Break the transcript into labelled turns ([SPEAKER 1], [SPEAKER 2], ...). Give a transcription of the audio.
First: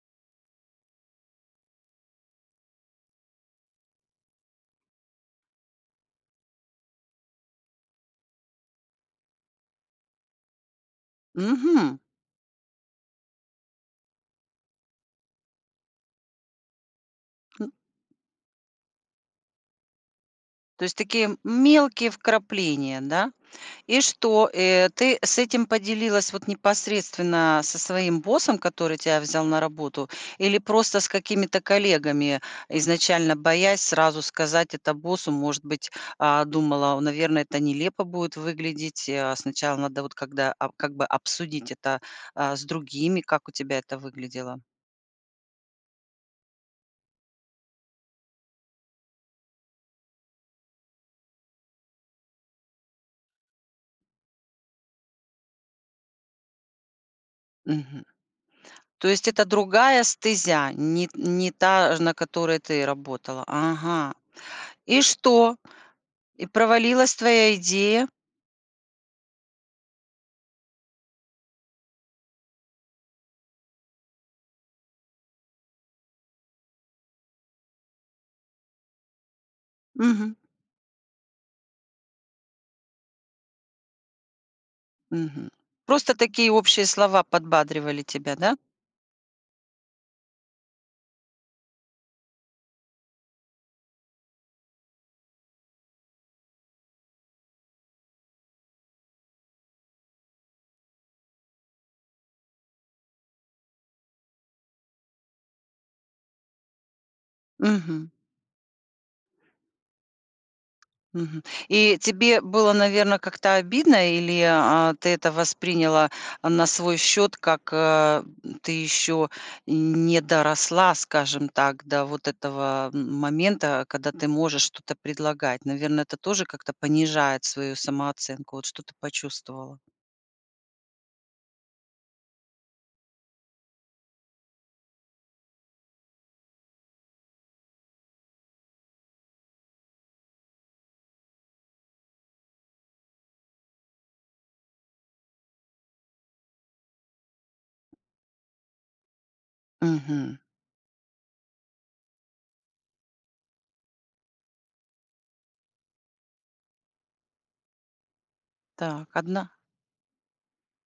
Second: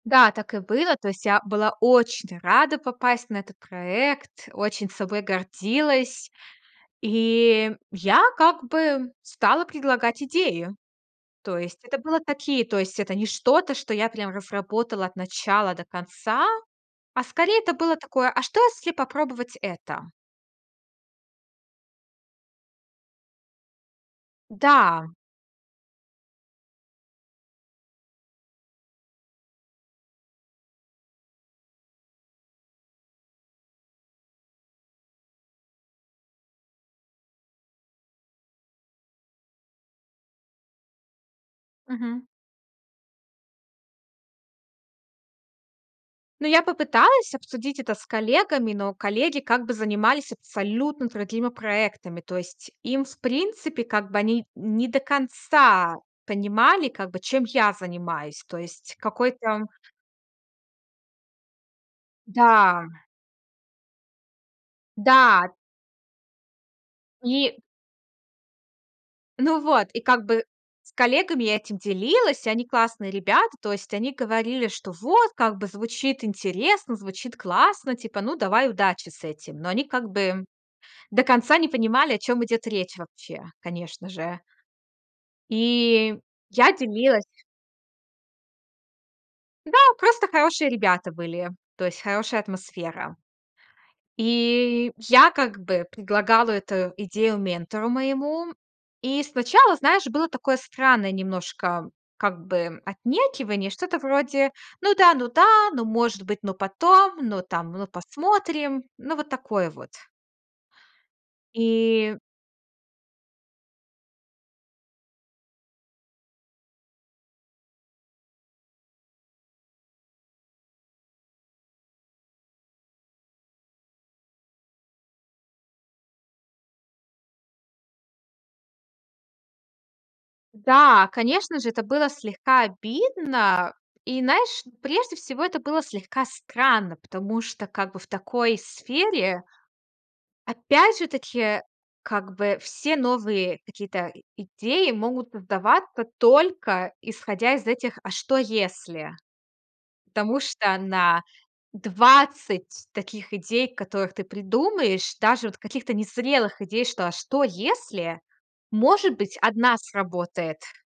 [SPEAKER 1] Да, так и было. То есть я была очень рада попасть на этот проект, очень собой гордилась. И я как бы стала предлагать идеи. То есть это
[SPEAKER 2] Мгм.
[SPEAKER 1] было такие То есть это не что-то, что я прям разработала от начала до конца, а скорее
[SPEAKER 2] А.
[SPEAKER 1] это было такое: "А что, если попробовать это?"
[SPEAKER 2] То есть такие мелкие вкрапления, да, и что, э,
[SPEAKER 1] Да.
[SPEAKER 2] ты с этим поделилась вот непосредственно со своим боссом, который тя взял на работу, или просто с какими-то коллегами, изначально боясь сразу сказать это боссу? Может быть, а, думала, наверно, это нелепо будет выглядеть, э, сначала надо вот когда ап как бы, обсудить это,
[SPEAKER 1] Мгм.
[SPEAKER 2] а, с другими, как у тебя это выглядело?
[SPEAKER 1] Ну, я попыталась обсудить это с коллегами, но коллеги, как бы, занимались абсолютно другими проектами. То есть им, в принципе, как бы, они не до конца понимали, как бы, чем я
[SPEAKER 2] Мгм.
[SPEAKER 1] занимаюсь. То есть
[SPEAKER 2] То есть это
[SPEAKER 1] какой-то
[SPEAKER 2] другая стезя, не не та, ж на которой ты
[SPEAKER 1] Да.
[SPEAKER 2] работала. Ага. И
[SPEAKER 1] Да.
[SPEAKER 2] что? И провалилась твоя
[SPEAKER 1] И
[SPEAKER 2] идея?
[SPEAKER 1] Ну вот, и, как бы, с коллегами я этим делилась, они классные ребята. То есть они говорили, что вот, как бы, звучит интересно, звучит классно, типа, ну, давай удачи с этим. Но они как
[SPEAKER 2] Мгм.
[SPEAKER 1] бы до конца не понимали, о чём идет речь вообще, конечно же.
[SPEAKER 2] Мгм. Просто
[SPEAKER 1] И
[SPEAKER 2] такие
[SPEAKER 1] я
[SPEAKER 2] общие слова
[SPEAKER 1] делилась
[SPEAKER 2] подбадривали тебя, да?
[SPEAKER 1] Да, просто хорошие ребята были, то есть хорошая атмосфера. И я, как бы, предлагала эту идею ментору моему. И сначала, знаешь, было такое странное немножко, как бы, отнекивание, что-то вроде: "Ну да, ну да, ну, может быть, но потом, ну, там, ну,
[SPEAKER 2] Мгм.
[SPEAKER 1] посмотрим". Ну вот такое вот.
[SPEAKER 2] Мгм. И
[SPEAKER 1] И
[SPEAKER 2] тебе было, наверно, как-то обидно, или, а, ты это восприняла, а, на свой счет, как: э, "Ты еще не доросла", скажем так, до вот этого момента, когда ты можешь что-то предлагать? Наверно, это тоже как-то понижает свою самооценку. Вот что-то почувствовала?
[SPEAKER 1] Да, конечно же, это было слегка обидно. И, знаешь, прежде всего это было слегка странно, потому что, как бы, в такой сфере опять же таки, как бы, все новые какие-то идеи могут создаваться только исходя из этих "а что если".
[SPEAKER 2] Мгм.
[SPEAKER 1] Потому что на 20 таких идей, которых ты придумаешь, даже вот каких-то незрелых идей, что "а что если",
[SPEAKER 2] Так,
[SPEAKER 1] может быть,
[SPEAKER 2] 1?
[SPEAKER 1] 1 сработает.